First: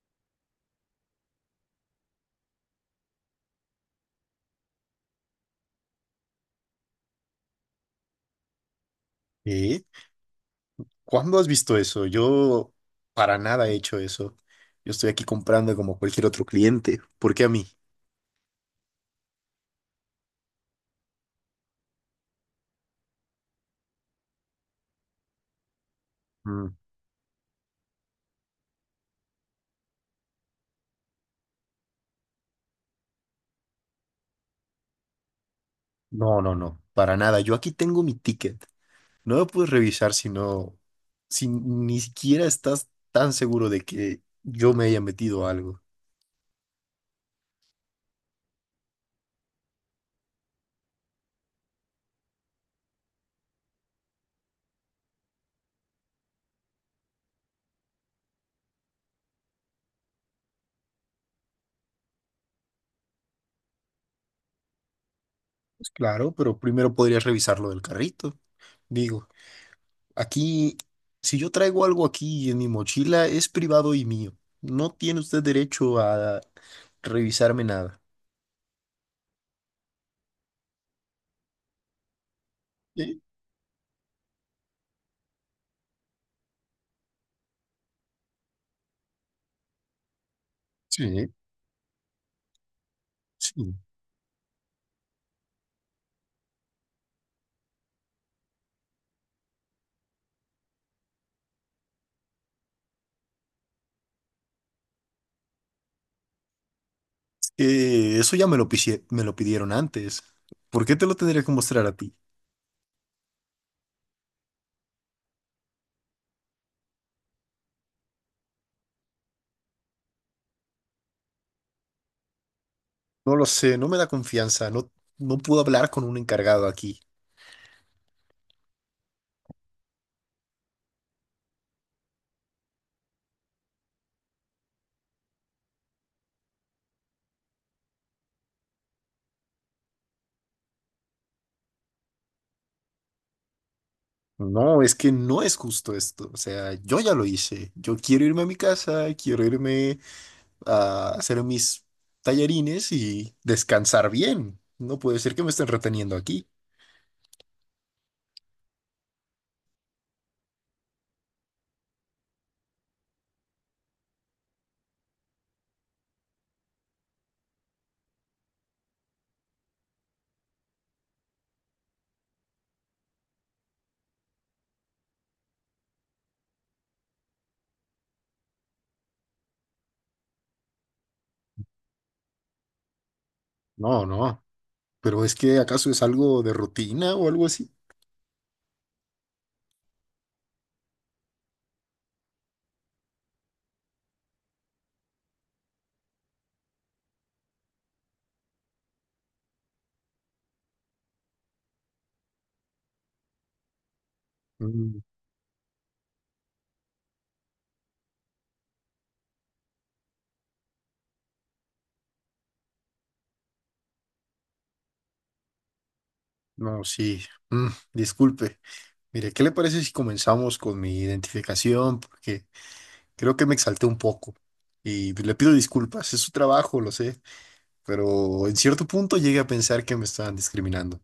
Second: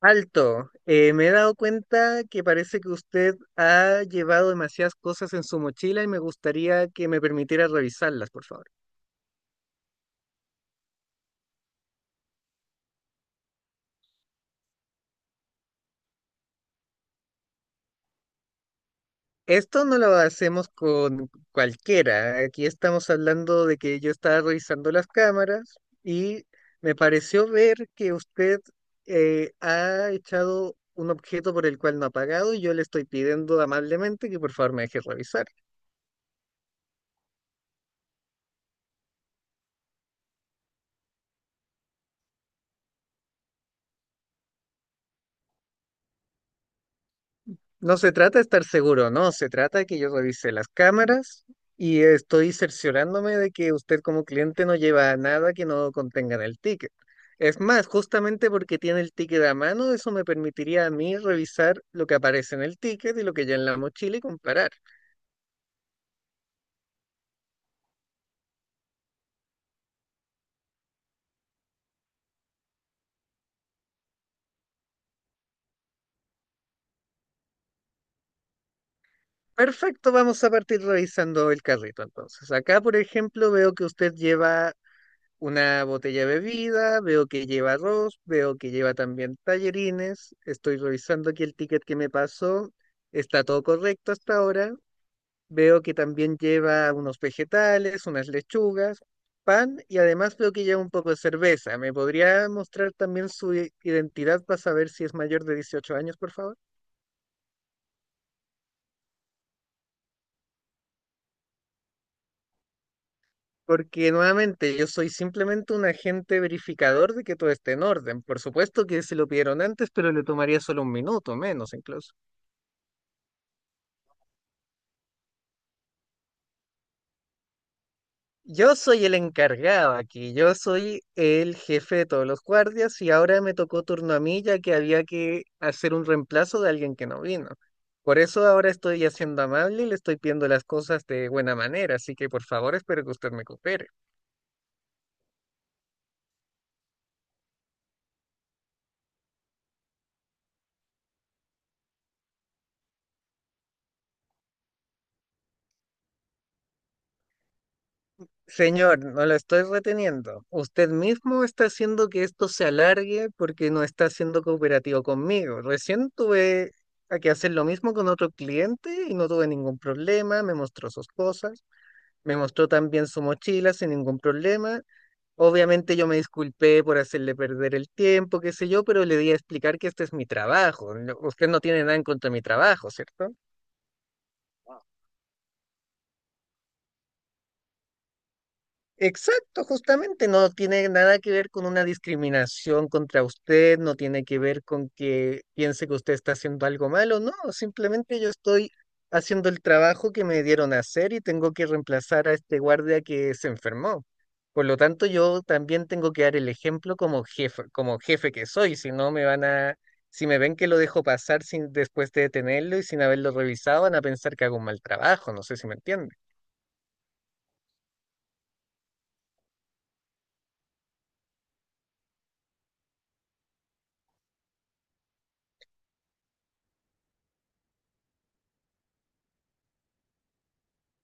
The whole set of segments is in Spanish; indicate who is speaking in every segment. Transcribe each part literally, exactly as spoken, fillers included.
Speaker 1: Alto, eh, me he dado cuenta que parece que usted ha llevado demasiadas cosas en su mochila y me gustaría que me permitiera revisarlas, por favor.
Speaker 2: ¿Eh? ¿Cuándo has visto eso? Yo para nada he hecho eso. Yo estoy aquí comprando como cualquier otro cliente. ¿Por qué a mí?
Speaker 1: Esto no lo hacemos con cualquiera. Aquí estamos hablando de que yo estaba revisando las cámaras y
Speaker 2: Mm,
Speaker 1: me pareció ver que usted eh, ha echado un objeto por el cual no ha pagado y yo le estoy pidiendo amablemente que por favor me deje revisar.
Speaker 2: No, no, no, para nada. Yo aquí tengo mi ticket. No lo puedes revisar si no, si ni siquiera estás tan seguro de que yo me haya metido algo.
Speaker 1: No se trata de estar seguro, no, se trata de que yo revise las cámaras y estoy cerciorándome de que usted como cliente no lleva nada que no contenga en el ticket. Es más, justamente porque tiene el ticket a mano, eso me permitiría a mí revisar lo que aparece en el ticket y lo que ya en la mochila y comparar.
Speaker 2: Pues claro, pero primero podrías revisar lo del carrito. Digo, aquí, si yo traigo algo aquí en mi mochila, es privado y mío. No tiene usted derecho a revisarme nada.
Speaker 1: Perfecto, vamos a partir revisando el carrito entonces. Acá, por ejemplo, veo que usted lleva una botella de bebida, veo que lleva arroz, veo que lleva también tallerines, estoy
Speaker 2: Sí,
Speaker 1: revisando aquí el ticket que me pasó, está todo
Speaker 2: sí.
Speaker 1: correcto hasta ahora, veo que también lleva unos vegetales, unas lechugas, pan y además veo que lleva un poco de cerveza. ¿Me podría mostrar también su i- identidad para saber si es mayor de dieciocho años, por favor?
Speaker 2: Eh, eso ya me lo, pisie- me lo pidieron antes. ¿Por qué te lo tendría que mostrar a ti?
Speaker 1: Porque nuevamente yo soy simplemente un agente verificador de que todo esté en orden. Por supuesto que se lo pidieron antes, pero le tomaría solo un minuto, menos incluso.
Speaker 2: No lo sé, no me da confianza. No, no puedo hablar con un encargado aquí.
Speaker 1: Yo soy el encargado aquí, yo soy el jefe de todos los guardias y ahora me tocó turno a mí ya que había que hacer un reemplazo de alguien que no vino. Por eso ahora estoy haciendo amable y le estoy pidiendo las cosas de buena manera, así que por favor espero que usted me coopere.
Speaker 2: No, es que no es justo esto. O sea, yo ya lo hice. Yo quiero irme a mi casa, quiero irme a hacer mis tallarines y descansar bien. No puede ser que me estén reteniendo aquí.
Speaker 1: Señor, no lo estoy reteniendo. Usted mismo está haciendo que esto se alargue porque no está siendo cooperativo conmigo. Recién tuve a que hacer lo mismo con otro cliente y no tuve ningún problema, me mostró sus cosas. Me mostró también su mochila sin ningún problema. Obviamente yo me disculpé por hacerle perder el tiempo, qué sé yo, pero le di a explicar que este es mi trabajo. no- Usted no tiene nada en contra de mi trabajo, ¿cierto?
Speaker 2: No, no. Pero es que ¿acaso es algo de rutina o algo así?
Speaker 1: Exacto, justamente no tiene nada que ver con una discriminación contra usted, no tiene que ver con que piense que usted está haciendo algo malo, no, simplemente yo estoy haciendo el trabajo que me dieron a hacer y tengo que reemplazar a este guardia que se enfermó. Por lo
Speaker 2: Mm,
Speaker 1: tanto, yo también tengo que dar el ejemplo como jefe, como jefe que soy, si no me van a, si me ven que lo dejo pasar sin, después de detenerlo y sin haberlo revisado, van a pensar que hago un mal trabajo, no sé si me entienden.
Speaker 2: no, sí. Mm, disculpe. Mire, ¿qué le parece si comenzamos con mi identificación? Porque creo que me exalté un poco. Y le pido disculpas, es su trabajo, lo sé. Pero en cierto punto llegué a pensar que me estaban discriminando.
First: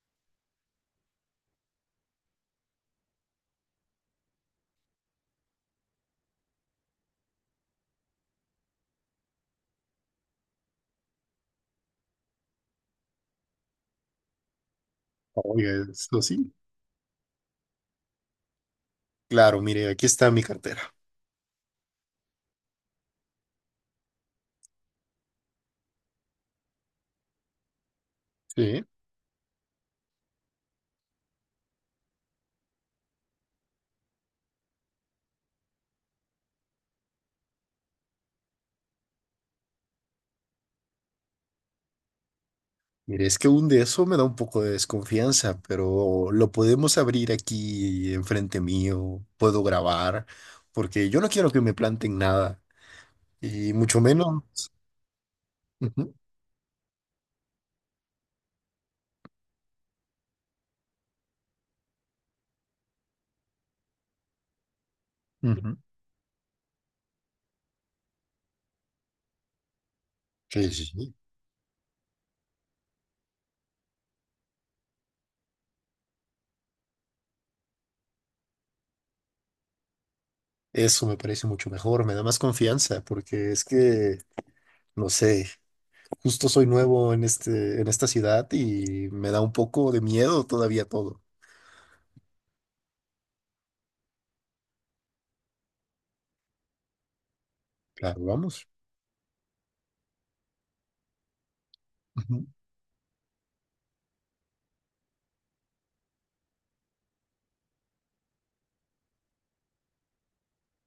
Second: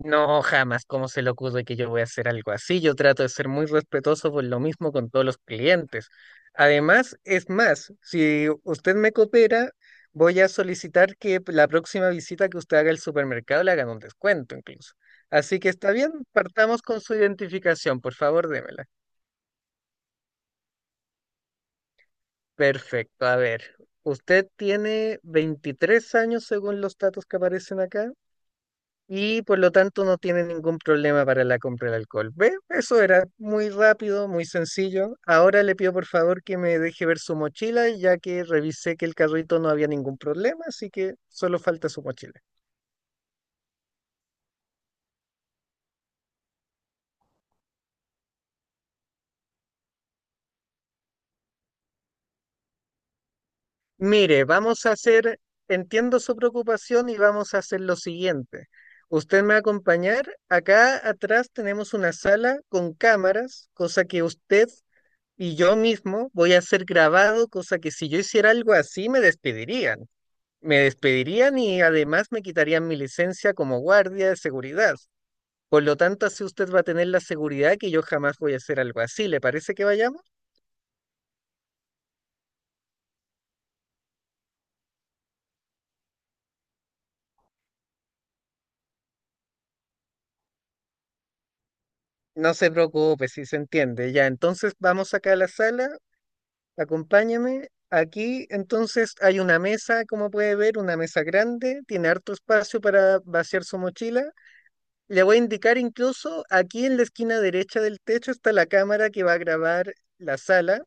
Speaker 1: No, jamás, ¿cómo se le ocurre que yo voy a hacer algo así? Yo trato de ser muy respetuoso por lo mismo con todos los clientes. Además, es más, si usted me coopera, voy a solicitar que la próxima visita que usted haga al supermercado le hagan un descuento incluso. Así que
Speaker 2: Oiga,
Speaker 1: está bien,
Speaker 2: esto sí.
Speaker 1: partamos con su identificación, por favor, démela.
Speaker 2: Claro, mire, aquí está mi cartera.
Speaker 1: Perfecto, a ver, usted tiene veintitrés años según los datos que aparecen acá,
Speaker 2: Sí.
Speaker 1: y por lo tanto no tiene ningún problema para la compra del alcohol. ¿Ve? Eso era muy rápido, muy sencillo. Ahora le pido por favor que me deje ver su mochila, ya que revisé que el carrito no había ningún problema, así que solo falta su mochila.
Speaker 2: Mire, es que un de eso me da un poco de desconfianza, pero lo podemos abrir aquí enfrente mío, puedo grabar, porque yo no quiero que me planten nada, y mucho menos.
Speaker 1: Mire, vamos a hacer,
Speaker 2: Ujú,
Speaker 1: entiendo su preocupación y vamos a hacer lo siguiente. Usted me va a acompañar. Acá atrás tenemos una sala con cámaras, cosa que usted y yo
Speaker 2: ujú.
Speaker 1: mismo voy a ser grabado, cosa que si yo hiciera algo así me despedirían.
Speaker 2: Sí,
Speaker 1: Me
Speaker 2: sí, sí.
Speaker 1: despedirían y además me quitarían mi licencia como guardia de seguridad. Por lo tanto, así usted va a tener la seguridad que yo jamás voy a hacer algo así. ¿Le parece que vayamos?
Speaker 2: Eso me parece mucho mejor, me da más confianza, porque es que, no sé, justo soy nuevo en este, en esta ciudad y me da un poco de miedo todavía todo.
Speaker 1: No se preocupe, si se entiende. Ya, entonces vamos acá a la sala, acompáñame.
Speaker 2: Claro,
Speaker 1: Aquí
Speaker 2: vamos.
Speaker 1: entonces hay una mesa, como puede ver, una mesa grande, tiene harto
Speaker 2: Ujú,
Speaker 1: espacio para vaciar su mochila. Le voy a indicar incluso aquí en la esquina derecha del techo está la cámara que va a grabar la sala.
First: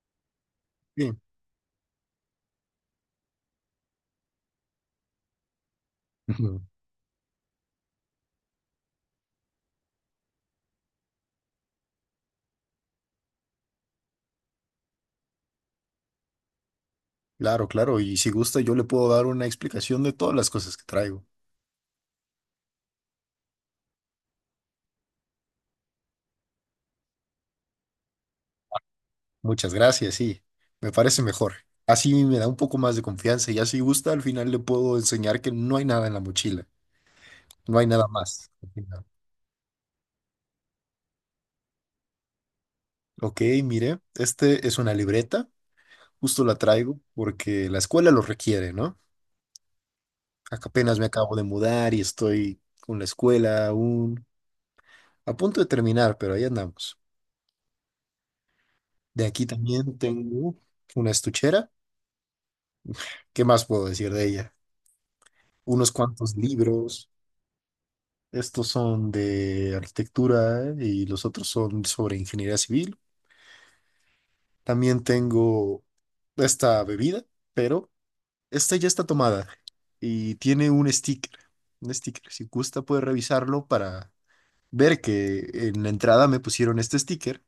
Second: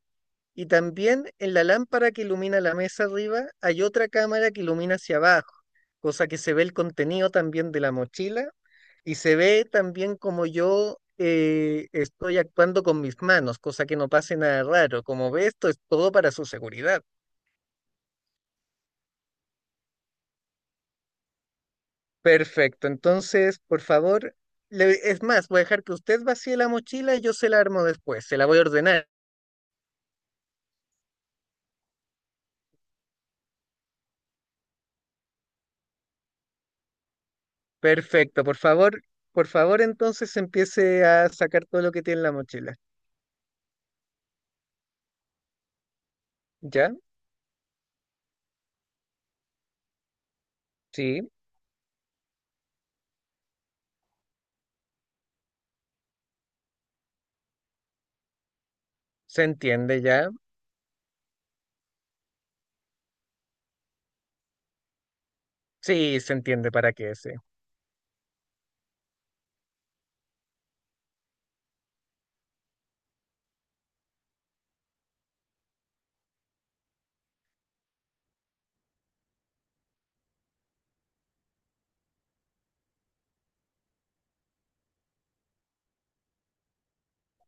Speaker 1: Y
Speaker 2: bien.
Speaker 1: también en la lámpara que ilumina la mesa arriba hay otra cámara que ilumina hacia abajo, cosa que se ve el contenido también de la mochila y se ve también como yo eh, estoy actuando con mis manos, cosa que no pase nada raro. Como ve, esto es todo para su seguridad.
Speaker 2: Claro, claro, y si gusta yo le puedo dar una explicación de todas las cosas que traigo.
Speaker 1: Perfecto, entonces, por favor, le- es más, voy a dejar que usted vacíe la mochila y yo se la armo después, se la voy a ordenar.
Speaker 2: Muchas gracias, sí, me parece mejor. Así me da un poco más de confianza y así gusta al final le puedo enseñar que no hay nada en la mochila, no hay nada
Speaker 1: Perfecto,
Speaker 2: más.
Speaker 1: por favor,
Speaker 2: Al
Speaker 1: por favor, entonces empiece a sacar todo lo que tiene en la mochila.
Speaker 2: Ok, mire, este es una libreta, justo la
Speaker 1: ¿Ya?
Speaker 2: traigo porque la escuela lo requiere, ¿no? Ac- Apenas me
Speaker 1: Sí,
Speaker 2: acabo de mudar y estoy con la escuela aún a punto de terminar, pero ahí andamos. De
Speaker 1: se
Speaker 2: aquí también
Speaker 1: entiende ya.
Speaker 2: tengo una estuchera. ¿Qué más puedo decir de ella? Unos
Speaker 1: Sí, se
Speaker 2: cuantos
Speaker 1: entiende para
Speaker 2: libros.
Speaker 1: qué ese.
Speaker 2: Estos son de arquitectura y los otros son sobre ingeniería civil. También tengo esta bebida, pero esta ya está tomada y tiene un sticker. Un sticker. Si gusta, puede revisarlo para ver que en la entrada me pusieron este sticker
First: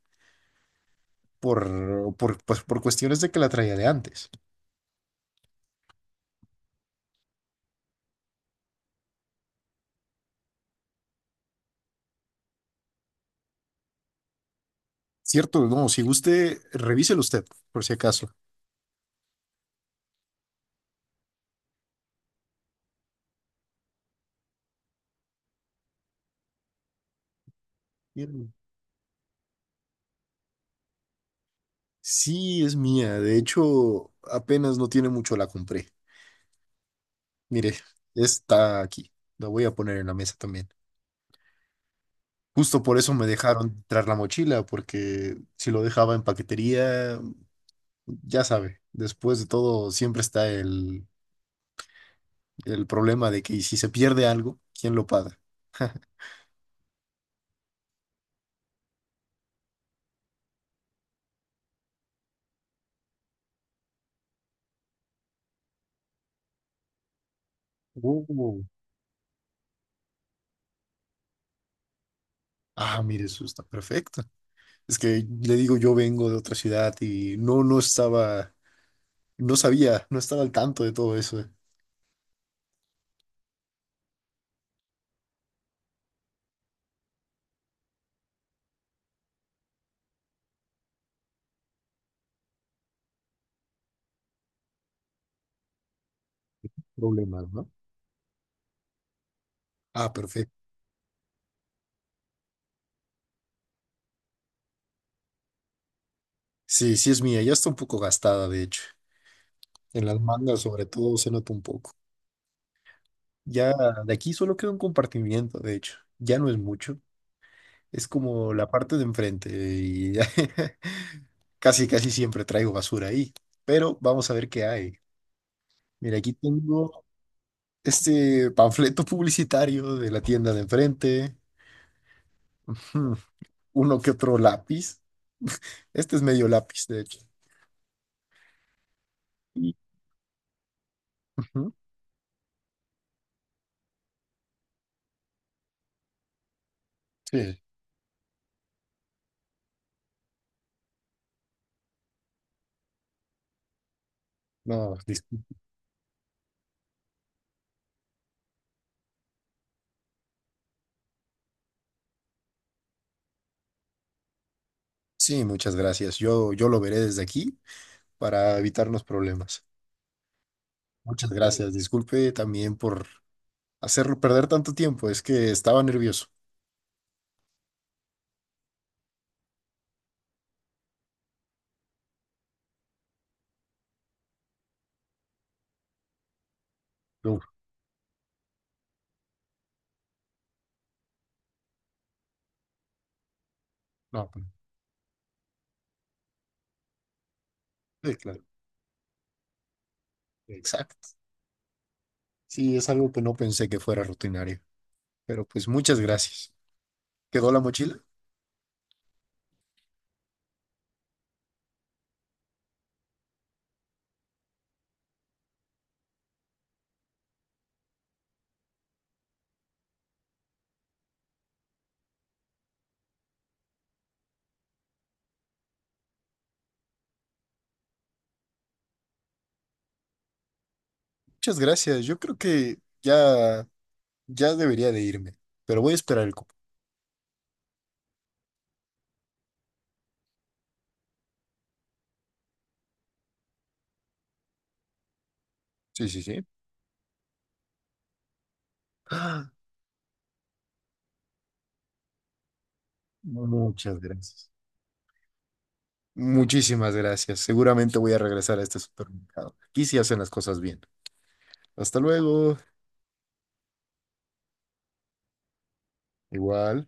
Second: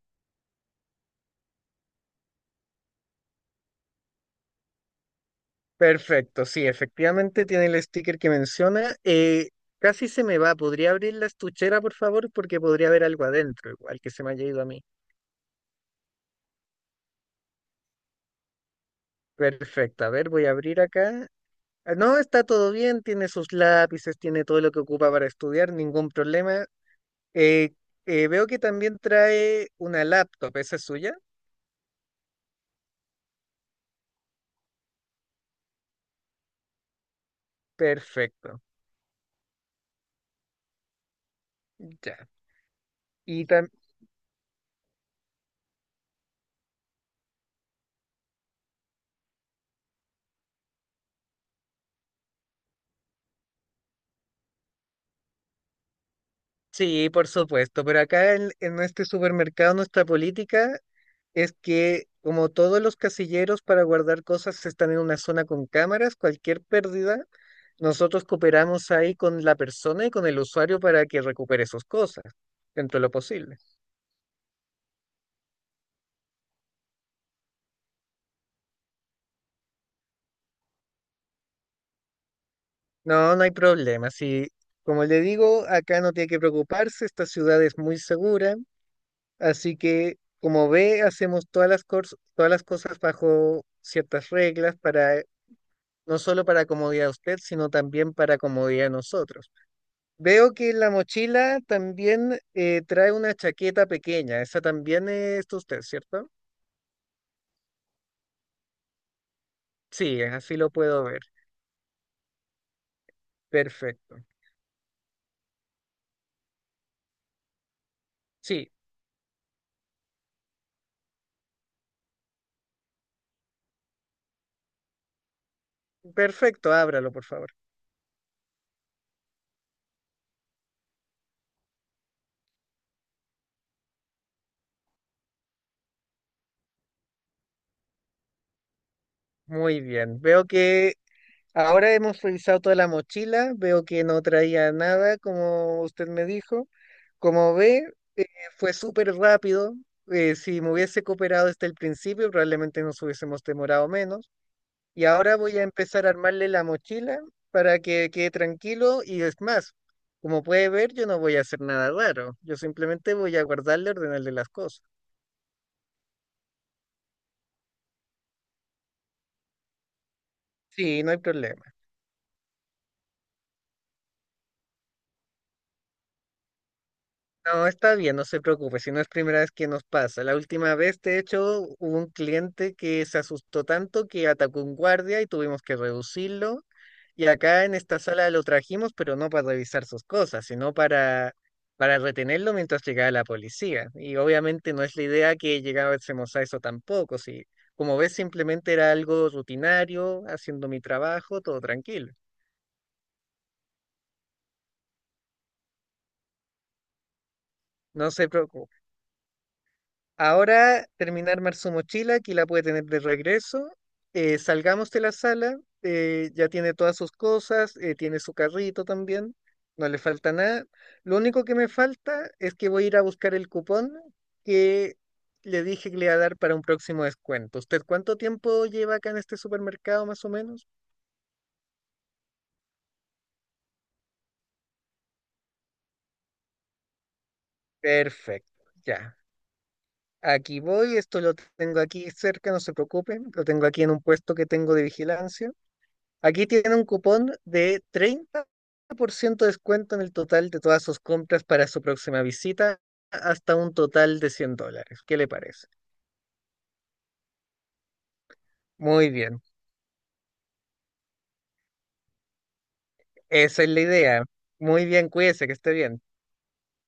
Speaker 2: por, por, pues, por cuestiones de que la traía de antes.
Speaker 1: Perfecto, sí, efectivamente tiene el sticker que menciona. Eh, casi se me va. ¿Podría abrir la estuchera, por favor? Porque podría haber algo adentro, igual que se me haya ido a mí.
Speaker 2: Cierto, no, si guste, revíselo usted, por si acaso.
Speaker 1: Perfecto, a ver, voy a abrir acá. Ah, no, está todo bien, tiene sus lápices, tiene todo lo que ocupa para estudiar, ningún problema. Eh, eh, veo que también trae una laptop, ¿esa es suya?
Speaker 2: Sí, es mía. De hecho, apenas no tiene mucho la compré. Mire,
Speaker 1: Perfecto,
Speaker 2: está aquí. La voy a poner en la mesa también.
Speaker 1: ya.
Speaker 2: Justo por eso me
Speaker 1: Y
Speaker 2: dejaron traer la mochila, porque si lo dejaba en paquetería, ya sabe, después de todo siempre está el, el problema de que si se pierde algo, ¿quién lo paga?
Speaker 1: sí, por supuesto, pero acá en, en este supermercado nuestra política es que como todos los casilleros para guardar cosas están en una zona con cámaras, cualquier pérdida, nosotros
Speaker 2: Oh.
Speaker 1: cooperamos ahí con la persona y con el usuario para que recupere sus cosas dentro de
Speaker 2: Ah,
Speaker 1: lo
Speaker 2: mire, eso
Speaker 1: posible.
Speaker 2: está perfecto. Es que le digo, yo vengo de otra ciudad y no, no estaba, no sabía, no estaba al tanto de todo ese
Speaker 1: No, no hay problema. Si, como le digo, acá no tiene que preocuparse, esta ciudad es muy segura, así que como ve, hacemos todas las, cors- todas las cosas bajo ciertas reglas para no solo para comodidad de usted,
Speaker 2: problema, ¿no?
Speaker 1: sino también para comodidad de nosotros.
Speaker 2: Ah,
Speaker 1: Veo
Speaker 2: perfecto.
Speaker 1: que la mochila también eh, trae una chaqueta pequeña, esa también es de usted, ¿cierto?
Speaker 2: Sí, sí es mía, ya está un poco gastada, de hecho. En las
Speaker 1: Sí, así
Speaker 2: mangas,
Speaker 1: lo
Speaker 2: sobre
Speaker 1: puedo
Speaker 2: todo,
Speaker 1: ver.
Speaker 2: se nota un poco. Ya de
Speaker 1: Perfecto.
Speaker 2: aquí solo queda un compartimiento, de hecho. Ya no es mucho. Es como la
Speaker 1: Sí,
Speaker 2: parte de enfrente y ya casi, casi siempre traigo basura ahí. Pero vamos a ver qué hay. Mira, aquí
Speaker 1: perfecto,
Speaker 2: tengo
Speaker 1: ábralo, por favor.
Speaker 2: este panfleto publicitario de la tienda de enfrente. Hmm, Uno que otro lápiz. Este es medio lápiz, de hecho. Y-
Speaker 1: Muy bien. Veo que
Speaker 2: Ujú,
Speaker 1: ahora hemos revisado toda la mochila, veo que no traía nada, como usted me dijo. Como
Speaker 2: sí,
Speaker 1: ve, eh, fue súper rápido. eh, si me hubiese cooperado desde el principio, probablemente nos hubiésemos demorado menos.
Speaker 2: no,
Speaker 1: Y
Speaker 2: dis-
Speaker 1: ahora voy a empezar a armarle la mochila para que quede tranquilo y es más, como puede ver, yo no voy a hacer nada raro, yo simplemente voy a guardarle, ordenarle las cosas.
Speaker 2: sí, muchas gracias. Yo, yo lo veré desde aquí para evitarnos problemas.
Speaker 1: Sí, no hay
Speaker 2: Muchas gracias.
Speaker 1: problema.
Speaker 2: Disculpe también por hacerlo perder tanto tiempo. Es que estaba nervioso.
Speaker 1: No, está bien, no se preocupe, si no es primera vez que nos pasa. La última vez, de hecho, hubo un cliente que se asustó tanto que atacó un guardia y tuvimos que reducirlo. Y
Speaker 2: Uf,
Speaker 1: acá en esta sala lo trajimos, pero no para revisar sus cosas, sino para, para retenerlo mientras llegaba la policía. Y
Speaker 2: no, pues,
Speaker 1: obviamente no es la idea que llegásemos a eso tampoco. Si, como
Speaker 2: sí,
Speaker 1: ves,
Speaker 2: claro.
Speaker 1: simplemente era algo rutinario, haciendo mi
Speaker 2: Exacto.
Speaker 1: trabajo, todo tranquilo.
Speaker 2: Sí, es algo que no pensé que fuera rutinario. Pero pues muchas gracias. ¿Quedó la mochila?
Speaker 1: No se preocupe. Ahora terminar su mochila, aquí la puede tener de regreso. Eh, salgamos de la sala, eh, ya tiene todas sus cosas, eh, tiene su carrito también, no le falta nada. Lo único que me falta es que voy a ir a buscar el cupón que le dije que le iba a dar para un próximo descuento. ¿Usted cuánto tiempo lleva acá en este supermercado más o menos?
Speaker 2: Muchas gracias. Yo creo que ya, ya debería de irme. Pero voy a esperar el cupo.
Speaker 1: Perfecto, ya. Aquí voy, esto lo tengo aquí cerca, no se preocupen, lo tengo aquí en un puesto que tengo de vigilancia.
Speaker 2: Sí, sí, sí.
Speaker 1: Aquí tiene un cupón de treinta por ciento de
Speaker 2: Ah,
Speaker 1: descuento en el total de todas sus compras para su próxima visita, hasta un
Speaker 2: muchas
Speaker 1: total de
Speaker 2: gracias.
Speaker 1: cien dólares. ¿Qué le parece?
Speaker 2: Muchísimas gracias. Seguramente voy a regresar a este
Speaker 1: Muy bien,
Speaker 2: supermercado. Aquí sí hacen las cosas bien. Hasta luego.
Speaker 1: esa es la idea. Muy bien, cuídese, que esté bien.
Speaker 2: Igual.